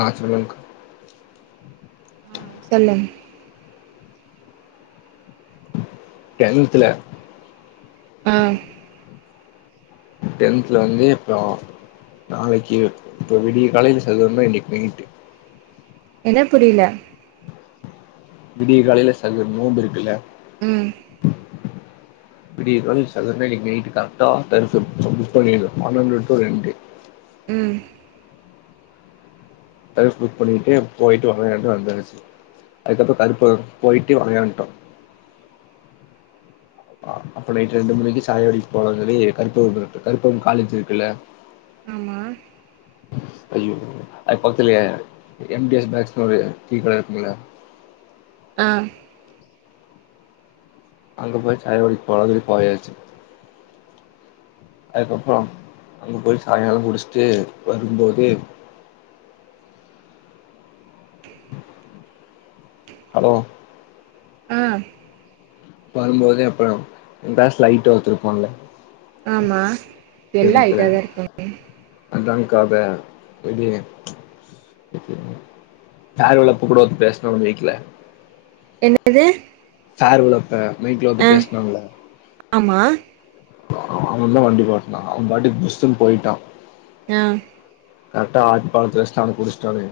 ஆ சொல்லுங்க்கா சொல்லு டென்த்துல அ டென்த்துல வந்து இப்போ நாளைக்கி இப்போ விடிய கால்லே சதுவம்னா இன்னிக் பெய்ட்டு என்ன புரில விடிய காலைல சகர் நோம்பு இருக்குல்ல ம் விடிய கால்ல சக்ர்னா இன்னக்கி நைட்டு கர்ட்டா தரிச புக் பண்ணிடுவே பன்னண்டு டூ ரெண்டு ம் தகு புக் பண்ணிட்டு போய்டிட்டு வரங்கட்டு வந்தாச்சு அதுக்கப்புறோ கருப்பு போய்ட்டு வரங்கன்ட்டோ அப்ப நைட்டு ரெண்டு மணிக்கி சாயா கடைக் போலான் சொல்லி கருப்புவ இருக்கு கருப்பம் காலேஜி இருக்குல்ல ஆமா அய்யோ அதுக் பக்த்துல எம் டி எஸ் பேக்ஸ்னு டீ கட இருக்குமுல்ல அ அங்க போயி சாயா குடிக் போலான் சொல்லி போயச்சி அதுக்கப்புறோ அங்க போய் சாய்ங்காலோ குடிச்ட்டு வரும்போது ஹலோ அ வரும்போதே அப்புறோ எங் ப்ளேஸ்ல அய்ட்டா ஒருத்த இருப்பான்ல ஆமா எல்லா ஐட்டதா இருக்கா அதாங்காபே பொய்ட்டிங்க ஃபேர்வெல் அப்போ கூட வந்து பேஸ்னோ வெக்ல என்னது ஃபேர்வெல் அப்பேமைக்ல வந்து ஆ பேஸ்னால்ல ஆமா அ அவன்தா வண்டி ஓட்னா அவ பாட்டுக்கு புஸ்ஸூன் போயிட்டா அ கர்க்ட ஆதிப்பாலத்ல வஷ்ட்டு அவன புடிஷ்ட்டானே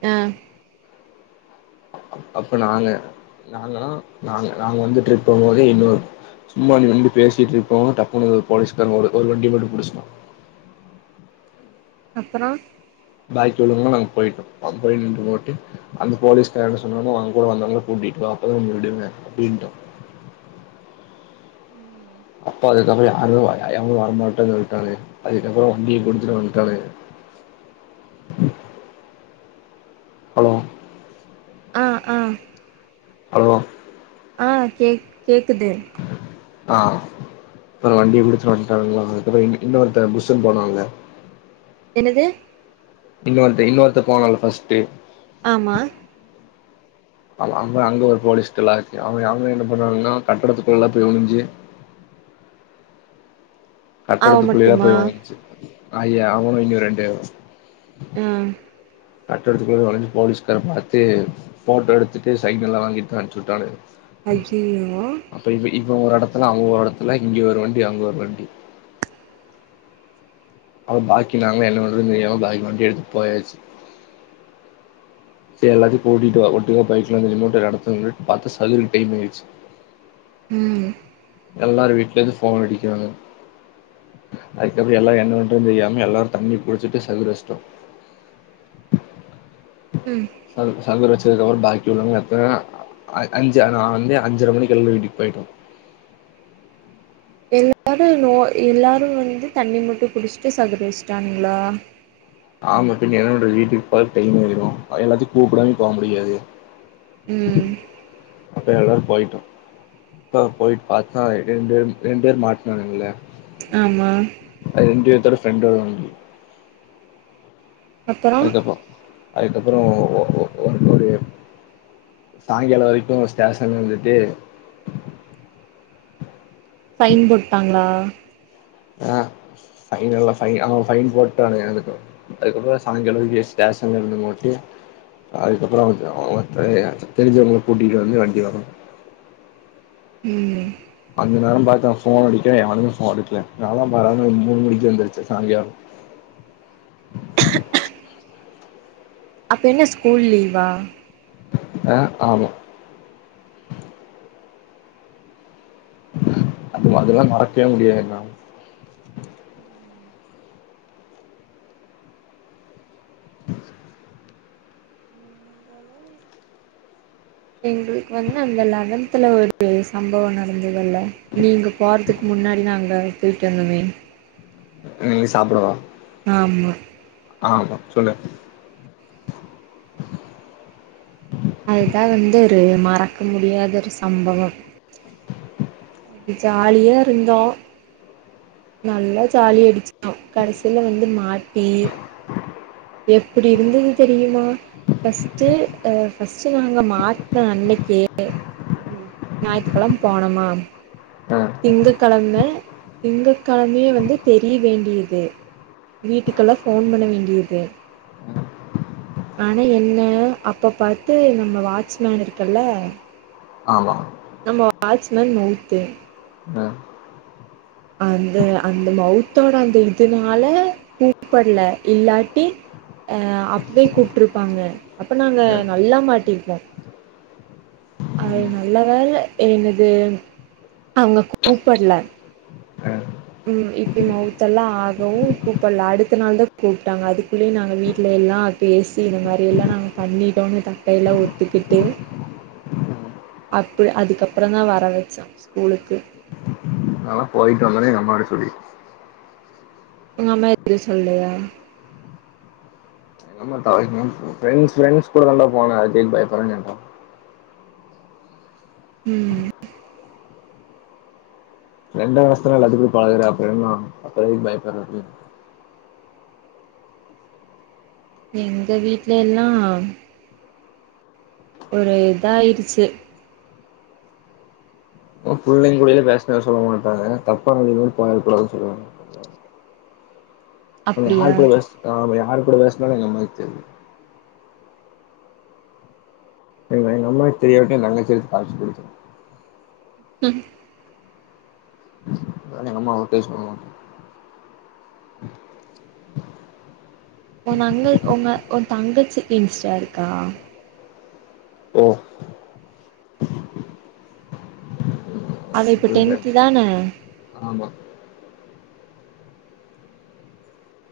அ அப்ப நாங்க நாங்கன்னா நாங்க நாங்க வந்து ட்ரிப் போம்போதே இன்னொரு சும்மா நின்டு பேசிட்ருக்கவு டப்புனு ஒரு போலீஸ்காரங்க ஒரு ஒரு வண்டிய மட்டு புடிஷ்ட்டா அப்புறோ பாக்கி உள்ளவங்களா நாங் போயிடோ அங்க போய் நின்ட்டு போட்டு அந்த போலீஸ்கார் என்ன சொன்னானோ அங் கூட வந்தவ்ங்ள கூட்டிட் வா அப்பதா உன்ன விடுவ அப்டின்ட்டா அப்ப அதுக்கப்புறோ யாருமேவ ஏங்கூட வரமாட்டேன்னு சொல்ட்டானுங்க அதுக்கப்புறோ வண்டிய குடுத்துட்டு வந்ட்டானுங்க ஹலோ அ அ ஹலோ ஆ கேக் கேக்குது அ ப்பற வண்டிய குடுத்துட்டு வந்ட்டானுங்களா அதுக்கப்புற எங் இன்னொருத்த புஸ்ஸூனு போனால்ல என்னது இன்னொருத்த இன்னொருத்த போனால்ல ஃபஸ்ட்டு ஆமா [unintelligible] அங்க அங்க ஒரு போலிஸ்ட் [unintelligible] அவுங்க அவுங்க என்ன பண்ணுவானுங்கனா கட்டடத்துக்குள்ளலா போய் ஒலிஞ்சி அவ கட்டடத்துக்குள்ளயா மட்டுமா போய் ஒளிஞ்சி ஐயா அவுனு இன்னியூ ரெண்டு ஆ கட்டடத்துக்குள்ள ஒலிஞ்சு போலீஸ்கார பாத்து ஃபோட்டோ எடுத்துட்டு சைனெல்லா வாங்கிட்தா அனுச்சுட்டானுக ஐயையோ அப்ப இவ் இவ ஒரு எடத்துல அவ ஒரு எடத்துல இங்க ஒரு வண்டி அங்க ஒரு வண்டி அவ பாக்கி நாங்க என்ன பண்றதுன்னு தெரியாம [unintelligible] வண்டி எடுத்துட் போயாச்சு சேர் எல்லாத்தயு பூட்டீட்டு வா ஒட்டுகா போய்களான் சொல்லி அந்த [unintelligible] பாத்தா [unintelligible] டைம் ஆயிச்சு ம் எல்லாரு வீட்லருந்து ஃபோன் அடிக்கராங்க அதுக்கப்றோ எல்லா என்ன பண் றதுன் தெரியாம எல்லாரு தண்ணி குடிச்சிட்டு சகுரஷ்டோ ம் சகு சகுரச்சதுக்கப்பறோ பாக்கி உள்ளவங்க எத்தன அ அஞ்சு நா வந்து அஞ்சர மணிக்கு கெழம்பி வீட்டுக் போய்ட்டோ எல்லாரு நோ எல்லாரு வந்து தண்ணி மட்டு குடிஸ்ட்டு சகுரஷ்டானுங்ளா ஆமா பின்ன எவனோட ஆ மட்டு இங்க என்ன நடக்குது வீட்டுக் போக டைம் ஆய்ரு எல்லாத்தயு கூப்படாமயூ போ முடியாது ம் அப்ப எல்லாரு போயிட்டோ இப்ப போய் பாத்தா ரெண்டேர் ரெண்டேர் மாட்னானுங்கள ஆமா அது எங்கேத்தோட ஃப்ரெண்டோட வண்டி அப்றோ அதுக்கப்பறோ அதுக்கப்பறோ ஒ ஒ ஒ ஒரு [unintelligible] சாயிங்காலோ வரைக்கு ஸ்டேசன்ல இருந்துட்டு ஃபைன் போட்டாங்களா ஆ ஃபைன்னல்ல ஃபைன் ஆ ஃபைன் போட்டானுங்க எனக்கு அதுக்கப்பறோ சாயிங்களோ இவிய ஸ்டேஷன்ல இருந்து நோட்டு அதுக்கப்பறோ அவ அவ [inaudible] தெரிஞ்சவங்கள கூட்டிட்டு வந்து வண்டி வாங்கனோ ம் அந்த நேரோ பாத்து நா ஃபோன் அடிக்கற எவனுமே ஃபோன் எடுக்கல நாலா [unintelligible] மூணு மணிக்கே எந்துருச்சே சாங்கியா அப்ப என்ன ஸ்கூல் லீவா அ ஆமா அது அதல்லா மறக்கவே முடியாதுனா நாங்களும் எங்களுக்கு வந்து அந்த லெவன்த்துல ஒரு சம்பவோ ந டந்ததல்ல நீங்க போறதுக்கு முன்னாடி நாங்க போயிட்டு வந்தமே நீ சாப்படவா ஆமா ஆமா சொல்லு அதுதா வந்து ஒரு மறக்க முடியாத ஒரு சம்பவம் ஜாலியா இருந்தோ நல்லா ஜாலி அடிச்ட்டோ கடசீல வந்து மாட்டி எப்படி இருந்துது தெரியுமா ஃபஸ்ட்டு அ ஃபஸ்ட்டு நாங்க மாட்ன அன்னைக்கே ஞாயித்துக்கெழம போனமா அ திங்ககெழம திங்க கெழமயே வந்து தெரிய வேண்டிது வீட்டுக்கல்லா ஃபோன் பண்ண வேண்டியது ஆனா என்ன அப்ப பாத்து நம்ம வாச்மேன் இருக்கல்ல ஆமா நம்ம வாச்மென் மவுத்து அ அந்த அந்த மௌத்தோட அந்த இதுனால கூப்படல இல்லாட்டி அ அப்பவே கூப்ட்ருப்பாங்க அப்ப நாங்க ஆ நல்லா மாட்டிருப்போ அது நல்ல வேல என்னது அவுங்க கூப்பட்ல ஆ ம் இப்டி மவுத்தெல்லா ஆகவு கூப்பட்ல அடுத்த நாள் தா கூப்டாங்க அதுக்குள்ளயு நாங்க வீட்ல எல்லா பேசி இது மாரியெல்லா நாங்க பண்ணிடோன்னு தப்பயெல்லா ஒத்துக்கிட்டு அப்பு அதுக்கப்றொந் தா வர வச்சோ ஸ்கூலுக்கு நால்லா போயிட்டு வந்தொனே எங்க அம்மாட்ட சொல்லி உங்க அம்மா எது சொல்லையா எங்கம்மா [unintelligible] ஃப்ரென்ட்ஸ் ஃப்ரென்ட்ஸ் கூட தண்டா போன அதுக் எதுக் பயப்பட்ற [unintelligible] ம் ஃப்ரெண்ட வச்தான எல்லாத்துக்குட பழகுற அப்பறொ என்னா அப்றோ எதுக்கு பயப்பட்ற அப்டின் எங்க வீட்லயெல்லா ஒரு இதாயிடுச்சு புள்ளைங்குடெல பேஸ்னது சொல்ல மாட்டாங்க தப்பான வலில ஏது போக கூடாதுன் சொல்லுவாங்க அவ்ங்க அப்டியா யாரு கூட பேஸ் நா யார் கூட பேஸ்நாலு எங்க அம்மாக்கு தெரியு எங்க எங்க அம்மாக்கு தெரியாட்டியு எ தங்கச்சி எடுத்து காம்சு குடுத்துரு ம் அதெ எங்க அம்மா ஒகே சொல்லுவாங்க [unintelligible] ஒங்க ஒ தங்கச்சிக்கி இன்ஸ்டா இருக்கா ஓ அவ இப்ப டென்த்து தான [unintelligible] ஆமா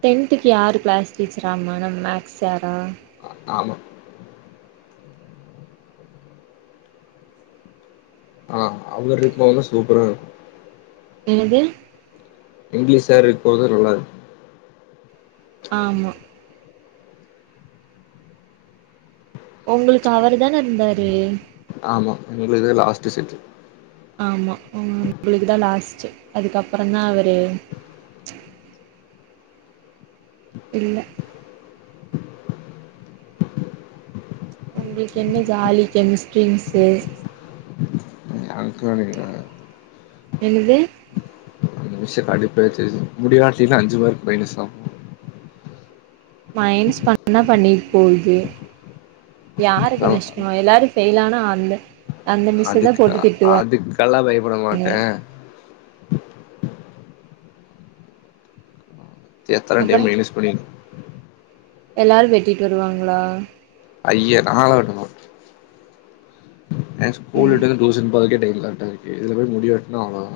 டென்த்துக்கு யாரு கிளாஸ் டீச்சராமா நம்ம மேக்ஸ் சாரா ஆமா அவருக்கு போதுலா சூப்பரா இர்கு என்னது இங்கிலீஷ் சார் இருக்போது நல்லா இருக்கு ஆமா ஒங்களுக்கு அவருதான இருந்தாரு ஆமா எங்ளுகுத லாஸ்ட்டு செட்டு ஆமா ஒ உங்களுக்கு தா லாஸ்ட்டு அதுக்கப்பறொந்தா அவரு இல்ல உங்ளுக்கு என்ன ஜாலி கெமிஸ்ட்ரி மிஸ்ஸு [unintelligible] என்னது அந்த மிஸ்ஸு கடுப்பேத்துது முடியாட்டினா அஞ்சு மார்க்கு மைனஸாமா மைனஸ் பண்ணா பண்ணிட் போகுது தா யாருக்கு நஷ் நாங்க எல்லாரு ஃபெயிலானா அந்த அந்த மிஸ்ஸ தா போட்டு திட்டுவோ நல்லா பயப்புட மாட்டே எத்தன அப்புறோ டைம் மைனஸ் பண்ணிர் எல்லாரு வெட்டிட்டு வருவாங்ளா ஐய்ய நாங்களா வெட்டனு எனக்கு ஸ்கூல் ம் விட்டது டூசன் போறதுக்கே டைம் கரக்டா இருக்கு இதுல போய் முடிவெட்னா அவ்ளோதா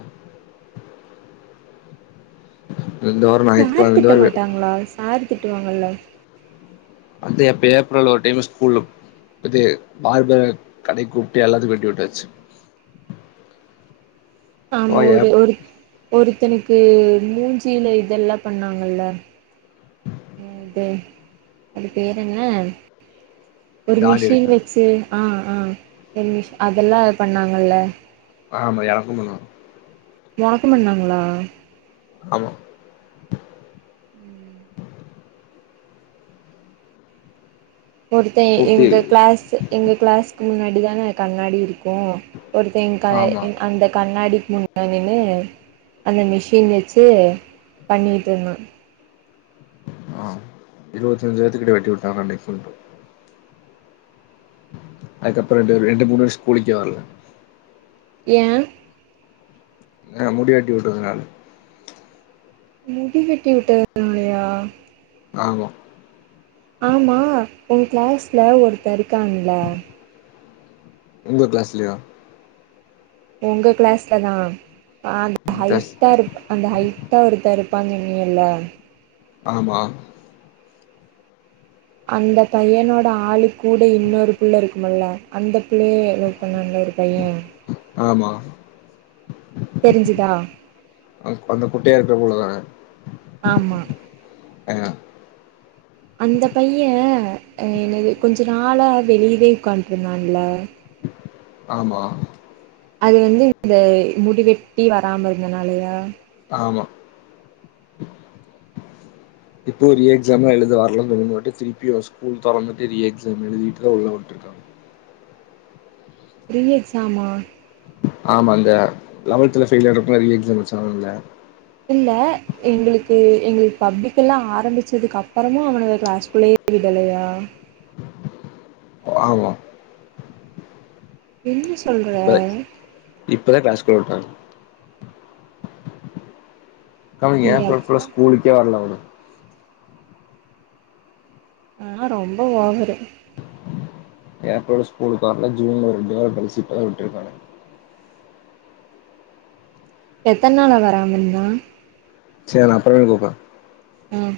இந்த வாரோ சார் ஞாயித்துக்கெழம இந்த திட்ட வாரோ மாட்டாங்ளா சாரு திட்டுவாங்கல்ல அது எப்யா ஏப்ரல்ல ஒரு டைமு ஸ்கூல்ல இது பார்பர கடைக் கூப்ட்டு எல்லாத்துக்கு வெட்டிவுட்டாச்சு ஆமா போய் ஒரு ஏப் ஒரு ஒருத்தனுக்கு மூஞ்சில இதெல்லா பண்ணாங்கல்ல அது அது பேரென்ன ஒரு தாடி மிஷின் எடுக்கறே வெச்சு ஆ ஆ ஒரு மிஷ அதல்லா பண்ணாங்கல்ல ஆமா எனக்கு பண்ணுவா ஒனக்கு பண்ணாங்ளா ஆமா ம் ஒருத்தன் கூப்ட்டு எங்க க்ளாஸ் எங்க க்ளாஸ்க்கு முன்னாடி தான கண்ணாடி இருக்கு ஒருத்த எங் க ஆமா எ அந்த கண்ணாடிக்கு முன் னாடி நின்னு அந்த மிஷின் வெச்சு பண்ணிட்ருந்தா ஆ இருவத்தஞ்சு பேர்த்துகிட்ட வெட்டிவுட்டாங்க அன்னைக்கு மட்டு அதுக்கப்றோ ரெண்டு பேரு ரெண்டு மூணு வேரு ஸ்கூலுக்கே வர்ல ஏ எ முடிவெட்டி உட்டதுனால முடி வெட்டி உட்டதுனாலயா ஆமா ஆமா உங்க க்ளாஸ்ல ஒருத்த இருக்கான்ல எங்க க்ளாஸ்லயா உங்க க்ளாஸ்ல தா அந்த உங்க கிளாஸ் ஹைட்டா இருப்பா அந்த ஹைட்டா ஒருத்த இருப்பா சொன்னியல்ல ஆமா அந்த பைய்யனோட ஆளு கூட இன்னொரு புள்ள இருக்குமுல்ல அந்த புள்ளைய எனக் [unintelligible] இன்னொரு பைய்யே ஆமா தெரிஞ்சிதா அ அந்த குட்டயா இருக்க புள்ளதான ஆமா ஏ அந்த பைய்யே என்னிய கொஞ்ச நாள வெளியவே உக்காண்டருந்தான்ல ஆமா அது வந்து இந்த முடி வெட்டி வராம இருந்தனாலயா ஆமா இப்போ ரீஎக்ஸாம்லா எழுத வர்லன் சொன்னங்காட்டி திருப்பியு ஸ்கூல் தொறந்துட்டு ரீஎக்ஸாம் எழுதீட்டுதா உள்ள உட்ருக்காங்க ரீஎக்ஸாமா ஆமா இந்த லெவன்த்ல ஃபெய்ல் ஆரவங்கெல்லா ரீஎக்ஸாம் வெச்சாங்கல்ல இல்ல எங்களுக்கு எங்களுக்கு பப்ளிக் எல்லா ஆரம்பிச்சதுக்கப்புறமு அவனுக க்ளாஸ்குள்ளயே விடலையா ஆமா என்ன சொல்ற இப்ப இப்பதா க்ளாஸ்குள்ள உட்டாங்க கம்மிங் நீ ஏப்ரல் ஃபுல்லா அப்ப ஸ்கூலுக்கே வர்ல அவனு ஆ ரொம்ப ஓவரு ஏப்ரல் ஸ்கூலுக்குர்ல ஜூன்ல ரெண்டு ஒரு வாரம் கழிச்சு இப்பதான் விட்டுருக்காங்க எத்தன நாள வராம இருந்தா செரி நா அப்பிரவீன கூப்புரா ம்